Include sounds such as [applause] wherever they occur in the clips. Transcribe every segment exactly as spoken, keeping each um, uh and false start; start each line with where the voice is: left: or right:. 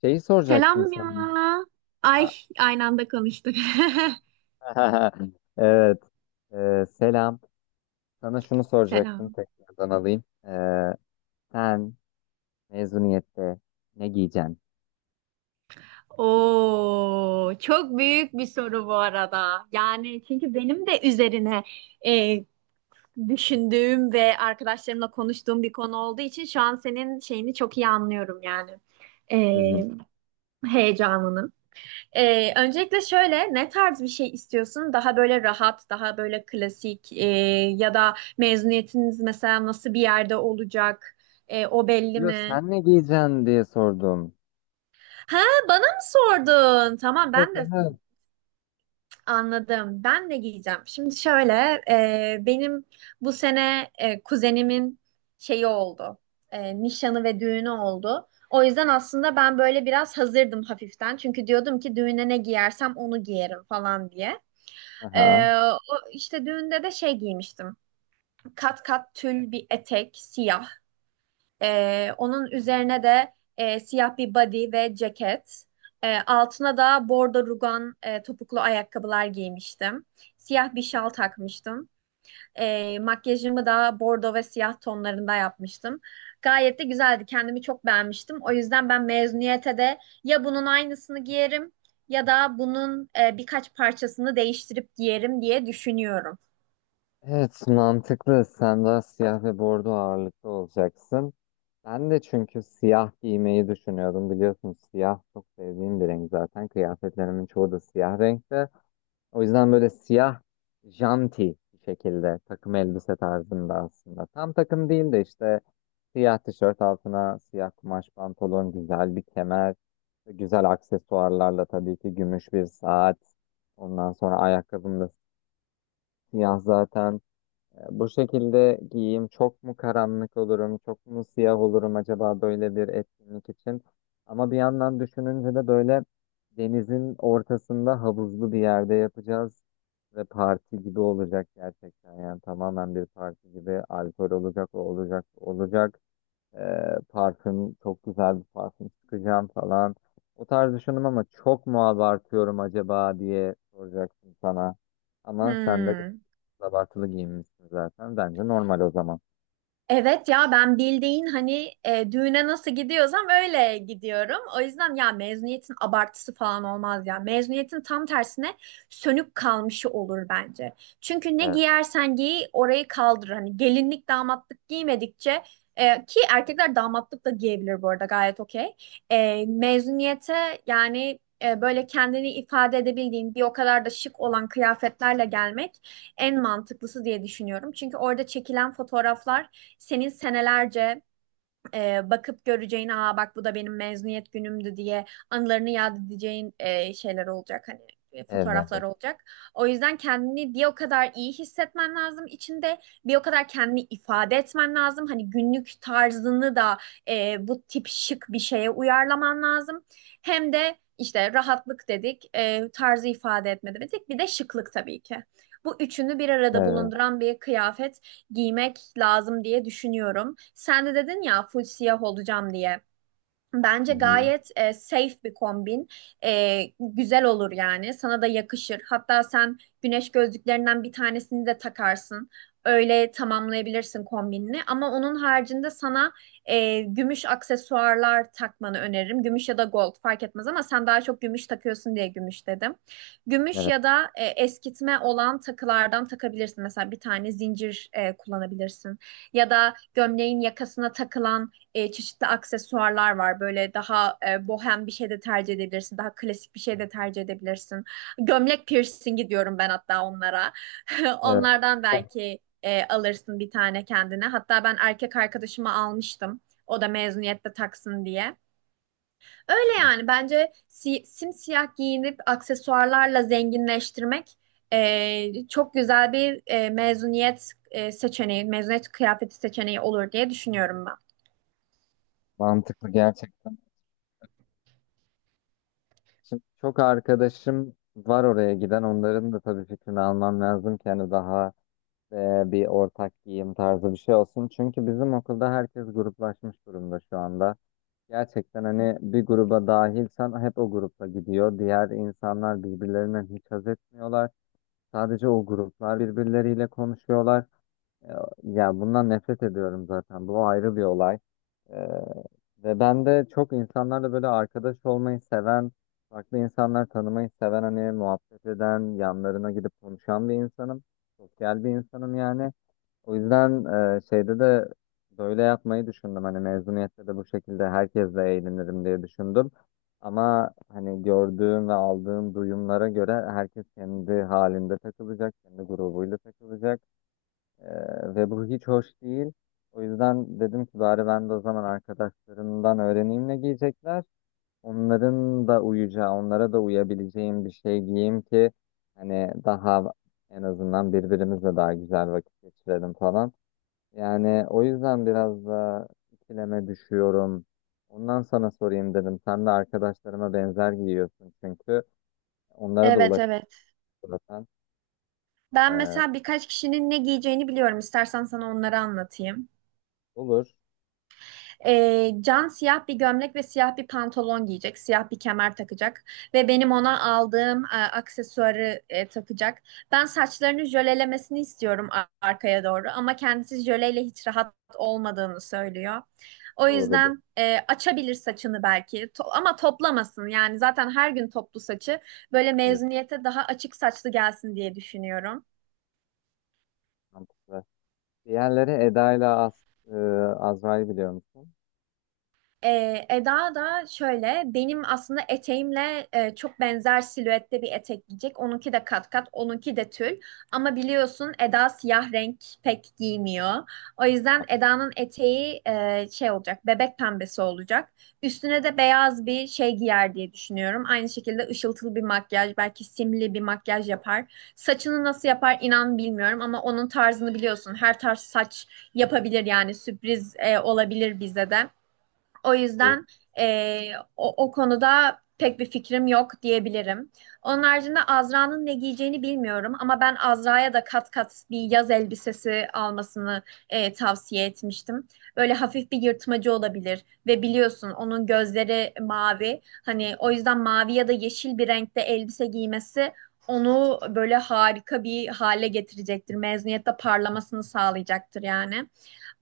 left: Şeyi soracaktım
right: Selam ya.
left: sana. Ha,
right: Ay aynı anda konuştuk.
left: [laughs] Evet. Ee, selam. Sana
right: [laughs]
left: şunu soracaktım
right: Selam.
left: tekrardan alayım. Ee, sen mezuniyette ne giyeceksin?
right: Oo, çok büyük bir soru bu arada. Yani çünkü benim de üzerine e, düşündüğüm ve arkadaşlarımla konuştuğum bir konu olduğu için şu an senin şeyini çok iyi anlıyorum yani. E,
left: Hı hı.
right: Heyecanını. E, öncelikle şöyle ne tarz bir şey istiyorsun? Daha böyle rahat, daha böyle klasik e, ya da mezuniyetiniz mesela nasıl bir yerde olacak? E, o belli
left: Diyor
right: mi?
left: sen ne giyeceksin diye sordum.
right: Ha, bana mı sordun? Tamam,
left: Evet,
right: ben de
left: evet.
right: anladım. Ben de giyeceğim. Şimdi şöyle, e, benim bu sene e, kuzenimin şeyi oldu. E, nişanı ve düğünü oldu. O yüzden aslında ben böyle biraz hazırdım hafiften. Çünkü diyordum ki düğüne ne giyersem onu giyerim falan diye.
left: Aha.
right: E, O işte düğünde de şey giymiştim. Kat kat tül bir etek, siyah. Ee, onun üzerine de e, siyah bir body ve ceket. Ee, altına da bordo rugan e, topuklu ayakkabılar giymiştim. Siyah bir şal takmıştım. Ee, makyajımı da bordo ve siyah tonlarında yapmıştım. Gayet de güzeldi. Kendimi çok beğenmiştim. O yüzden ben mezuniyete de ya bunun aynısını giyerim ya da bunun e, birkaç parçasını değiştirip giyerim diye düşünüyorum.
left: Evet, mantıklı. Sen daha siyah ve bordo ağırlıklı olacaksın. Ben de çünkü siyah giymeyi düşünüyordum. Biliyorsun siyah çok sevdiğim bir renk zaten. Kıyafetlerimin çoğu da siyah renkte. O yüzden böyle siyah janti bir şekilde takım elbise tarzında aslında. Tam takım değil de işte siyah tişört altına siyah kumaş pantolon, güzel bir kemer, güzel aksesuarlarla tabii ki gümüş bir saat. Ondan sonra ayakkabım da siyah zaten. Ya bu şekilde giyeyim, çok mu karanlık olurum, çok mu siyah olurum acaba böyle bir etkinlik için? Ama bir yandan düşününce de böyle denizin ortasında havuzlu bir yerde yapacağız ve parti gibi olacak gerçekten, yani tamamen bir parti gibi, alkol olacak, o olacak, bu olacak. Ee, parfüm, çok güzel bir parfüm sıkacağım falan. O tarz düşündüm ama çok mu abartıyorum acaba diye soracaksın sana. Ama sen de
right: Hmm.
left: abartılı giyinmişsin zaten. Bence normal o zaman.
right: Evet ya, ben bildiğin hani e, düğüne nasıl gidiyorsam öyle gidiyorum. O yüzden ya mezuniyetin abartısı falan olmaz ya. Mezuniyetin tam tersine sönük kalmışı olur bence. Çünkü ne
left: Evet.
right: giyersen giy orayı kaldır. Hani gelinlik damatlık giymedikçe, e, ki erkekler damatlık da giyebilir bu arada, gayet okey. E, mezuniyete yani e, böyle kendini ifade edebildiğin bir o kadar da şık olan kıyafetlerle gelmek en mantıklısı diye düşünüyorum. Çünkü orada çekilen fotoğraflar senin senelerce e, bakıp göreceğin, aa bak bu da benim mezuniyet günümdü diye anılarını yad edeceğin e, şeyler olacak, hani e, fotoğraflar
left: Evet.
right: olacak. O yüzden kendini bir o kadar iyi hissetmen lazım içinde, bir o kadar kendini ifade etmen lazım. Hani günlük tarzını da e, bu tip şık bir şeye uyarlaman lazım. Hem de işte rahatlık dedik, e, tarzı ifade etme dedik, bir de şıklık tabii ki. Bu üçünü bir arada
left: Evet.
right: bulunduran bir kıyafet giymek lazım diye düşünüyorum. Sen de dedin ya full siyah olacağım diye.
left: Hı
right: Bence
left: hı.
right: gayet e, safe bir kombin. E, güzel olur yani. Sana da yakışır. Hatta sen güneş gözlüklerinden bir tanesini de takarsın. Öyle tamamlayabilirsin kombinini. Ama onun haricinde sana e, gümüş aksesuarlar takmanı öneririm. Gümüş ya da gold fark etmez ama sen daha çok gümüş takıyorsun diye gümüş dedim. Gümüş
left: Evet.
right: ya da e, eskitme olan takılardan takabilirsin. Mesela bir tane zincir e, kullanabilirsin. Ya da gömleğin yakasına takılan e, çeşitli aksesuarlar var. Böyle daha e, bohem bir şey de tercih edebilirsin. Daha klasik bir şey de tercih edebilirsin. Gömlek piercingi diyorum ben hatta onlara. [laughs]
left: Evet.
right: Onlardan belki e, alırsın bir tane kendine. Hatta ben erkek arkadaşıma almıştım. O da mezuniyette taksın diye. Öyle yani bence si simsiyah giyinip aksesuarlarla zenginleştirmek e, çok güzel bir e, mezuniyet e, seçeneği, mezuniyet kıyafeti seçeneği olur diye düşünüyorum ben.
left: Mantıklı gerçekten. Şimdi çok arkadaşım var oraya giden. Onların da tabii fikrini almam lazım ki hani daha e, bir ortak giyim tarzı bir şey olsun. Çünkü bizim okulda herkes gruplaşmış durumda şu anda. Gerçekten hani bir gruba dahilsen hep o grupla gidiyor. Diğer insanlar birbirlerinden hiç haz etmiyorlar. Sadece o gruplar birbirleriyle konuşuyorlar. Ya bundan nefret ediyorum zaten. Bu ayrı bir olay. Ee, Ve ben de çok insanlarla böyle arkadaş olmayı seven, farklı insanlar tanımayı seven, hani muhabbet eden, yanlarına gidip konuşan bir insanım. Sosyal bir insanım yani. O yüzden e, şeyde de böyle yapmayı düşündüm. Hani mezuniyette de bu şekilde herkesle eğlenirim diye düşündüm. Ama hani gördüğüm ve aldığım duyumlara göre herkes kendi halinde takılacak, kendi grubuyla takılacak. Ee, ve bu hiç hoş değil. O yüzden dedim ki bari ben de o zaman arkadaşlarımdan öğreneyim ne giyecekler. Onların da uyacağı, onlara da uyabileceğim bir şey giyeyim ki hani daha en azından birbirimizle daha güzel vakit geçirelim falan. Yani o yüzden biraz da ikileme düşüyorum. Ondan sana sorayım dedim. Sen de arkadaşlarıma benzer giyiyorsun çünkü. Onlara da
right: Evet, evet.
left: ulaşabilirsen.
right: Ben
left: Ee,
right: mesela birkaç kişinin ne giyeceğini biliyorum. İstersen sana onları anlatayım.
left: olur.
right: Ee, Can siyah bir gömlek ve siyah bir pantolon giyecek. Siyah bir kemer takacak. Ve benim ona aldığım e, aksesuarı e, takacak. Ben saçlarını jölelemesini istiyorum a- arkaya doğru. Ama kendisi jöleyle hiç rahat olmadığını söylüyor. O
left: Doğrudur.
right: yüzden e, açabilir saçını belki. To- ama toplamasın. Yani zaten her gün toplu saçı. Böyle
left: Evet,
right: mezuniyete daha açık saçlı gelsin diye düşünüyorum.
left: mantıklı. Diğerleri Eda ile Az, e, Azra'yı biliyor musun?
right: Ee, Eda da şöyle benim aslında eteğimle e, çok benzer silüette bir etek giyecek. Onunki de kat kat, onunki de tül. Ama biliyorsun Eda siyah renk pek giymiyor. O yüzden Eda'nın eteği, e, şey olacak, bebek pembesi olacak. Üstüne de beyaz bir şey giyer diye düşünüyorum. Aynı şekilde ışıltılı bir makyaj, belki simli bir makyaj yapar. Saçını nasıl yapar inan bilmiyorum ama onun tarzını biliyorsun. Her tarz saç yapabilir yani sürpriz e, olabilir bize de. O
left: Evet.
right: yüzden eee, o, o konuda pek bir fikrim yok diyebilirim. Onun haricinde Azra'nın ne giyeceğini bilmiyorum ama ben Azra'ya da kat kat bir yaz elbisesi almasını eee, tavsiye etmiştim. Böyle hafif bir yırtmacı olabilir ve biliyorsun onun gözleri mavi. Hani o yüzden mavi ya da yeşil bir renkte elbise giymesi onu böyle harika bir hale getirecektir. Mezuniyette parlamasını sağlayacaktır yani.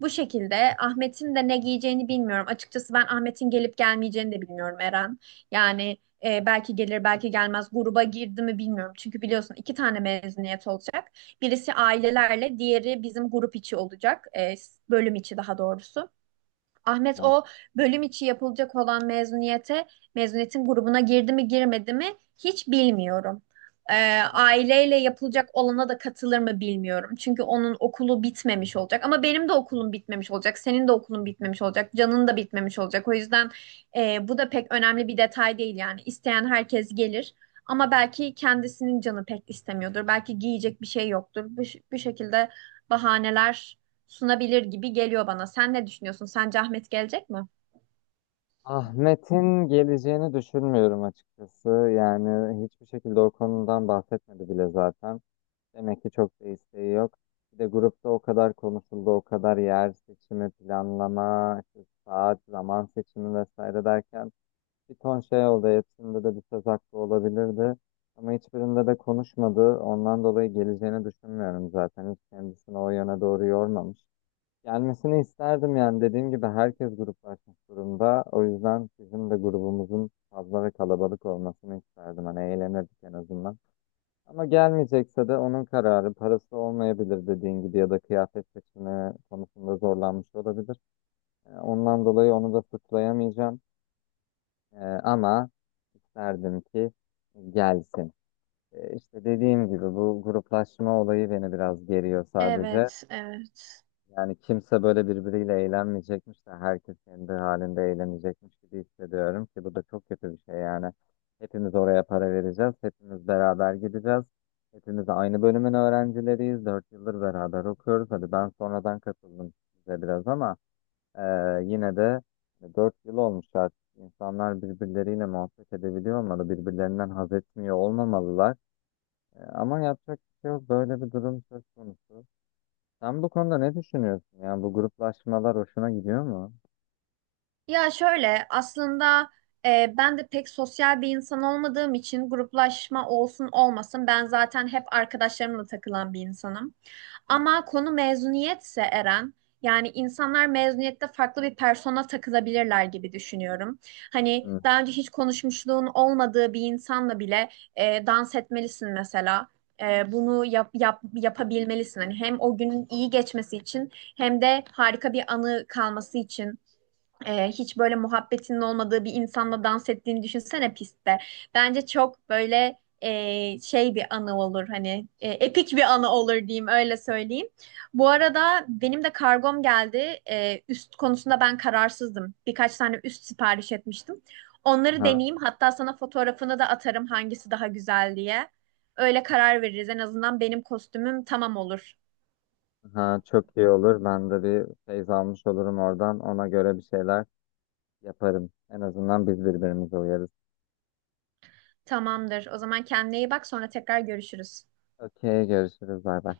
right: Bu şekilde Ahmet'in de ne giyeceğini bilmiyorum. Açıkçası ben Ahmet'in gelip gelmeyeceğini de bilmiyorum Eren. Yani e, belki gelir belki gelmez, gruba girdi mi bilmiyorum. Çünkü biliyorsun iki tane mezuniyet olacak. Birisi ailelerle, diğeri bizim grup içi olacak. E, bölüm içi daha doğrusu. Ahmet
left: Aha.
right: o bölüm içi yapılacak olan mezuniyete, mezuniyetin grubuna girdi mi girmedi mi hiç bilmiyorum. Ee, aileyle yapılacak olana da katılır mı bilmiyorum. Çünkü onun okulu bitmemiş olacak. Ama benim de okulum bitmemiş olacak. Senin de okulun bitmemiş olacak. Can'ın da bitmemiş olacak. O yüzden e, bu da pek önemli bir detay değil yani. İsteyen herkes gelir. Ama belki kendisinin canı pek istemiyordur. Belki giyecek bir şey yoktur. Bu, bu şekilde bahaneler sunabilir gibi geliyor bana. Sen ne düşünüyorsun? Sence Ahmet gelecek mi?
left: Ahmet'in geleceğini düşünmüyorum açıkçası. Yani hiçbir şekilde o konudan bahsetmedi bile zaten. Demek ki çok da isteği yok. Bir de grupta o kadar konuşuldu, o kadar yer seçimi, planlama, işte saat, zaman seçimi vesaire derken bir ton şey oldu. Hepsinde de bir söz hakkı olabilirdi. Ama hiçbirinde de konuşmadı. Ondan dolayı geleceğini düşünmüyorum zaten. Hiç kendisini o yöne doğru yormamış. Gelmesini isterdim yani dediğim gibi herkes gruplaşmış durumda. O yüzden bizim de grubumuzun fazla ve kalabalık olmasını isterdim. Hani eğlenirdik en azından. Ama gelmeyecekse de onun kararı, parası olmayabilir dediğin gibi, ya da kıyafet seçimi konusunda zorlanmış olabilir. Ee, Ondan dolayı onu da suçlayamayacağım. Ee, ama isterdim ki gelsin. Ee, İşte dediğim gibi bu gruplaşma olayı beni biraz geriyor sadece.
right: Evet, evet.
left: Yani kimse böyle birbiriyle eğlenmeyecekmiş de herkes kendi halinde eğlenecekmiş gibi hissediyorum ki bu da çok kötü bir şey yani. Hepimiz oraya para vereceğiz, hepimiz beraber gideceğiz. Hepimiz aynı bölümün öğrencileriyiz, dört yıldır beraber okuyoruz. Hadi ben sonradan katıldım size biraz ama e, yine de dört yıl olmuş artık. İnsanlar birbirleriyle muhabbet edebiliyor olmalı, birbirlerinden haz etmiyor olmamalılar. E, ama yapacak bir şey yok, böyle bir durum söz konusu. Sen bu konuda ne düşünüyorsun? Yani bu gruplaşmalar hoşuna gidiyor mu?
right: Ya şöyle aslında e, ben de pek sosyal bir insan olmadığım için gruplaşma olsun olmasın ben zaten hep arkadaşlarımla takılan bir insanım. Ama konu mezuniyetse Eren, yani insanlar mezuniyette farklı bir persona takılabilirler gibi düşünüyorum. Hani
left: Hı.
right: daha önce hiç konuşmuşluğun olmadığı bir insanla bile e, dans etmelisin mesela. E, bunu yap, yap, yapabilmelisin. Hani hem o günün iyi geçmesi için hem de harika bir anı kalması için. Ee, hiç böyle muhabbetinin olmadığı bir insanla dans ettiğini düşünsene pistte. Bence çok böyle e, şey bir anı olur, hani e, epik bir anı olur diyeyim öyle söyleyeyim. Bu arada benim de kargom geldi. Ee, üst konusunda ben kararsızdım. Birkaç tane üst sipariş etmiştim. Onları
left: Aha,
right: deneyeyim. Hatta sana fotoğrafını da atarım hangisi daha güzel diye. Öyle karar veririz. En azından benim kostümüm tamam olur.
left: aha, çok iyi olur. Ben de bir feyz almış olurum oradan. Ona göre bir şeyler yaparım. En azından biz birbirimize uyarız.
right: Tamamdır. O zaman kendine iyi bak, sonra tekrar görüşürüz.
left: Okey, görüşürüz. Bay bay.